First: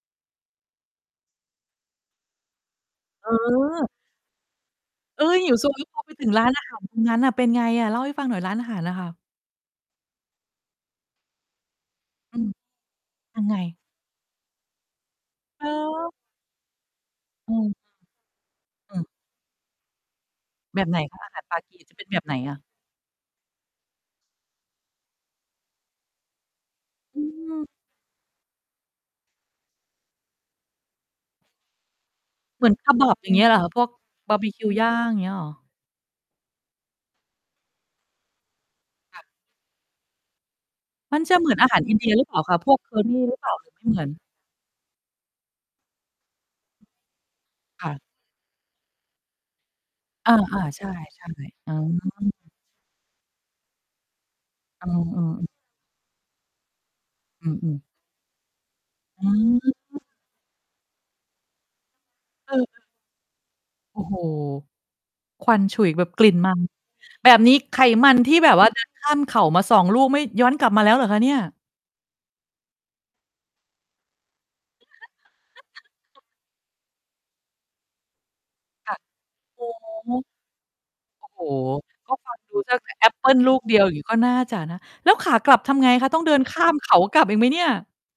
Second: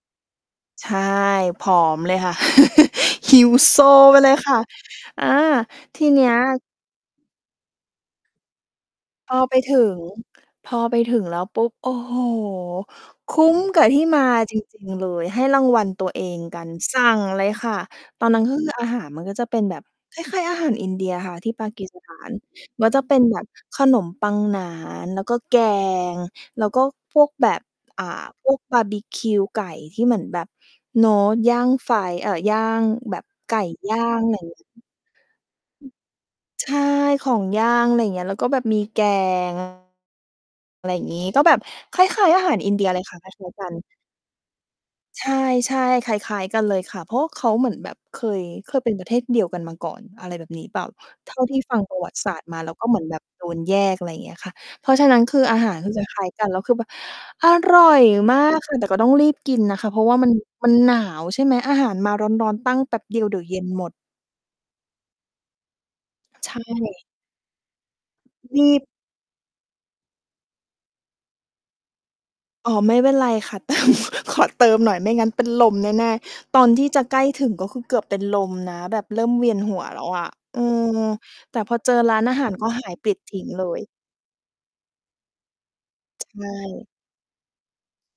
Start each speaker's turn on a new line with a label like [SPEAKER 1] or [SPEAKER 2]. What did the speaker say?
[SPEAKER 1] ใช่ ผอมเลยค่ะ
[SPEAKER 2] เ
[SPEAKER 1] หิวโซ
[SPEAKER 2] ออ
[SPEAKER 1] ไปเลยค่ะ
[SPEAKER 2] เ
[SPEAKER 1] อ
[SPEAKER 2] ฮ้
[SPEAKER 1] า
[SPEAKER 2] ย หิวโซ แล้วพ
[SPEAKER 1] ท
[SPEAKER 2] อ
[SPEAKER 1] ี
[SPEAKER 2] ไป
[SPEAKER 1] เน
[SPEAKER 2] ถ
[SPEAKER 1] ี
[SPEAKER 2] ึ
[SPEAKER 1] ้
[SPEAKER 2] ง
[SPEAKER 1] ย
[SPEAKER 2] ร้านอาหารตรงนั้นอะ เป็นไงอะ เล่าให้ฟังหน่อย ร้านอาหารอะค่ะ
[SPEAKER 1] พอไป ถึง พอไปถึงแล้วปุ๊บ โอ้โฮ!
[SPEAKER 2] อืม
[SPEAKER 1] ค
[SPEAKER 2] ยั
[SPEAKER 1] ุ้
[SPEAKER 2] งไง?
[SPEAKER 1] มกับที่มา จริง ๆ เลย ให้ร
[SPEAKER 2] เ
[SPEAKER 1] า
[SPEAKER 2] หร
[SPEAKER 1] งวัลตัว
[SPEAKER 2] อ?
[SPEAKER 1] เองกัน สั่งเล
[SPEAKER 2] อ
[SPEAKER 1] ย
[SPEAKER 2] ืม
[SPEAKER 1] ค่ะ ตอนนั้น ก็คือ อา
[SPEAKER 2] อื
[SPEAKER 1] หา
[SPEAKER 2] ม
[SPEAKER 1] รมันก็จะเป็นแบบคล้าย ๆ อาหาร
[SPEAKER 2] แบ
[SPEAKER 1] อิ
[SPEAKER 2] บไ
[SPEAKER 1] น
[SPEAKER 2] หน
[SPEAKER 1] เดีย
[SPEAKER 2] คะ อ
[SPEAKER 1] ค
[SPEAKER 2] า
[SPEAKER 1] ่
[SPEAKER 2] ห
[SPEAKER 1] ะ
[SPEAKER 2] าร
[SPEAKER 1] ที่
[SPEAKER 2] ปา
[SPEAKER 1] ปา
[SPEAKER 2] กี
[SPEAKER 1] กี
[SPEAKER 2] จะ
[SPEAKER 1] ส
[SPEAKER 2] เป็น
[SPEAKER 1] ถ
[SPEAKER 2] แ
[SPEAKER 1] า
[SPEAKER 2] บบไห
[SPEAKER 1] น
[SPEAKER 2] นอะ?
[SPEAKER 1] ก็จะเป็นแบบขนมปังหนาน แล้วก็แกง แล้วก็พ
[SPEAKER 2] อื
[SPEAKER 1] วกแบบ
[SPEAKER 2] อ
[SPEAKER 1] อ่า พวกบาร์บีคิวไก่ที่เหมือนแบบเนาะย่างไฟ เอ่อ ย่
[SPEAKER 2] เ
[SPEAKER 1] า
[SPEAKER 2] หมือน
[SPEAKER 1] ง แ
[SPEAKER 2] kebab
[SPEAKER 1] บบ
[SPEAKER 2] อย่างเงี้ย
[SPEAKER 1] ไ
[SPEAKER 2] เ
[SPEAKER 1] ก
[SPEAKER 2] หร
[SPEAKER 1] ่
[SPEAKER 2] อ พวก
[SPEAKER 1] ย่าง อะ
[SPEAKER 2] บ
[SPEAKER 1] ไร
[SPEAKER 2] าร
[SPEAKER 1] อ
[SPEAKER 2] ์บ
[SPEAKER 1] ย่
[SPEAKER 2] ิ
[SPEAKER 1] างเงี
[SPEAKER 2] ค
[SPEAKER 1] ้
[SPEAKER 2] ิ
[SPEAKER 1] ย
[SPEAKER 2] วย่าง อย่างเงี้ยเหรอ?
[SPEAKER 1] ใช่ ของย่าง อะไรอย่างเงี้ย แล้วก็แบบมี แก
[SPEAKER 2] ค่ะ
[SPEAKER 1] ง อะไรอย่าง
[SPEAKER 2] ม
[SPEAKER 1] งี
[SPEAKER 2] ั
[SPEAKER 1] ้
[SPEAKER 2] นจะ
[SPEAKER 1] ก็
[SPEAKER 2] เหม
[SPEAKER 1] แบ
[SPEAKER 2] ือน
[SPEAKER 1] บ
[SPEAKER 2] อาหารอิ
[SPEAKER 1] ค
[SPEAKER 2] นเดียห
[SPEAKER 1] ล
[SPEAKER 2] ร
[SPEAKER 1] ้
[SPEAKER 2] ือ
[SPEAKER 1] า
[SPEAKER 2] เ
[SPEAKER 1] ย
[SPEAKER 2] ปล
[SPEAKER 1] ๆ
[SPEAKER 2] ่
[SPEAKER 1] อ
[SPEAKER 2] า
[SPEAKER 1] าห
[SPEAKER 2] ค
[SPEAKER 1] า
[SPEAKER 2] ะ?
[SPEAKER 1] ร
[SPEAKER 2] พ
[SPEAKER 1] อิ
[SPEAKER 2] ว
[SPEAKER 1] น
[SPEAKER 2] ก
[SPEAKER 1] เดียเลยค่ะ
[SPEAKER 2] curry
[SPEAKER 1] คล
[SPEAKER 2] หรือเป
[SPEAKER 1] ้
[SPEAKER 2] ล
[SPEAKER 1] า
[SPEAKER 2] ่
[SPEAKER 1] ย
[SPEAKER 2] า
[SPEAKER 1] ๆ ก
[SPEAKER 2] หร
[SPEAKER 1] ั
[SPEAKER 2] ือ
[SPEAKER 1] น
[SPEAKER 2] ไม่เหมือน?
[SPEAKER 1] ใช่ ๆ คล้าย ๆ กันเลยค่ะ เพราะว่าเขาเหมือน
[SPEAKER 2] ค
[SPEAKER 1] แบ
[SPEAKER 2] ่
[SPEAKER 1] บ
[SPEAKER 2] ะ
[SPEAKER 1] เคย เคยเป็น ประเทศเดียวกันมาก่อน อ
[SPEAKER 2] อ
[SPEAKER 1] ะไร
[SPEAKER 2] า
[SPEAKER 1] แบบนี้เ
[SPEAKER 2] ๆ
[SPEAKER 1] ปล
[SPEAKER 2] ใช
[SPEAKER 1] ่า
[SPEAKER 2] ่ ใช่
[SPEAKER 1] เท่าที่
[SPEAKER 2] อื
[SPEAKER 1] ฟังประวัติศาสตร์
[SPEAKER 2] ม
[SPEAKER 1] มา แล้วก็เหมือนแบบโดนแยก อะไรอย่างเงี้ยค่ะ
[SPEAKER 2] เ
[SPEAKER 1] เพราะฉะนั
[SPEAKER 2] อ
[SPEAKER 1] ้น
[SPEAKER 2] อ
[SPEAKER 1] คือ
[SPEAKER 2] ๆ
[SPEAKER 1] อาหาร คือ จะคล้ายกัน คือแบบ
[SPEAKER 2] อ
[SPEAKER 1] อ
[SPEAKER 2] ื
[SPEAKER 1] ร
[SPEAKER 2] ม
[SPEAKER 1] ่
[SPEAKER 2] ๆ
[SPEAKER 1] อยมาก ค่ะ แต่ก็ต้อง
[SPEAKER 2] อ
[SPEAKER 1] รีบกิน
[SPEAKER 2] ื
[SPEAKER 1] นะค่ะ เพร
[SPEAKER 2] ม
[SPEAKER 1] าะว่า มัน มันหนาว ใช่ไหม อาหารมาร้อน ๆ ตั้ง
[SPEAKER 2] เออ
[SPEAKER 1] แป๊บเดียวเดี๋ยวเย็นหมด
[SPEAKER 2] โอ้โฮ! ควันฉุยแบบกลิ่นม
[SPEAKER 1] ใช
[SPEAKER 2] ัน
[SPEAKER 1] ่
[SPEAKER 2] แบบนี้ไขมัน ที่แบบ
[SPEAKER 1] ร
[SPEAKER 2] ว่า
[SPEAKER 1] ี
[SPEAKER 2] เดิ
[SPEAKER 1] บ
[SPEAKER 2] น ข้ามเขามา 2 ลูกไม่ย้อนกลับมาแล้วเหรอคะเนี่ย?
[SPEAKER 1] อ๋อ ไม่เป็นไรค่ะ เติม ขอเติมหน่อยไม่งั้นเป็นลมแน่ ๆ ตอนที่จะใกล้ถึง ก็คือ เกือบเป็นลมนะ
[SPEAKER 2] ค่
[SPEAKER 1] แบ
[SPEAKER 2] ะ
[SPEAKER 1] บเริ่มเวียน
[SPEAKER 2] โอ้
[SPEAKER 1] หัวแล้
[SPEAKER 2] โ
[SPEAKER 1] ว
[SPEAKER 2] ฮ
[SPEAKER 1] อะ อืม
[SPEAKER 2] โอ้โฮ
[SPEAKER 1] แต่พอเจอ
[SPEAKER 2] ก
[SPEAKER 1] ร
[SPEAKER 2] ็
[SPEAKER 1] ้าน
[SPEAKER 2] ฟ
[SPEAKER 1] อ
[SPEAKER 2] ั
[SPEAKER 1] า
[SPEAKER 2] ง
[SPEAKER 1] หา
[SPEAKER 2] ด
[SPEAKER 1] ร
[SPEAKER 2] ู
[SPEAKER 1] ก็
[SPEAKER 2] ตั้ง
[SPEAKER 1] ห
[SPEAKER 2] แ
[SPEAKER 1] า
[SPEAKER 2] ต่
[SPEAKER 1] ย
[SPEAKER 2] แอ
[SPEAKER 1] ปลิ
[SPEAKER 2] ป
[SPEAKER 1] ด
[SPEAKER 2] เปิ
[SPEAKER 1] ท
[SPEAKER 2] ล
[SPEAKER 1] ิ้ง
[SPEAKER 2] ลูก
[SPEAKER 1] เล
[SPEAKER 2] เดี
[SPEAKER 1] ย
[SPEAKER 2] ยวอย่างงี้ก็น่าจะนะ แล้วขากลับทำไงคะ ต้อ
[SPEAKER 1] ใช
[SPEAKER 2] งเดินข้ามเข
[SPEAKER 1] ่
[SPEAKER 2] ากลับอีกไหมเนี่ย?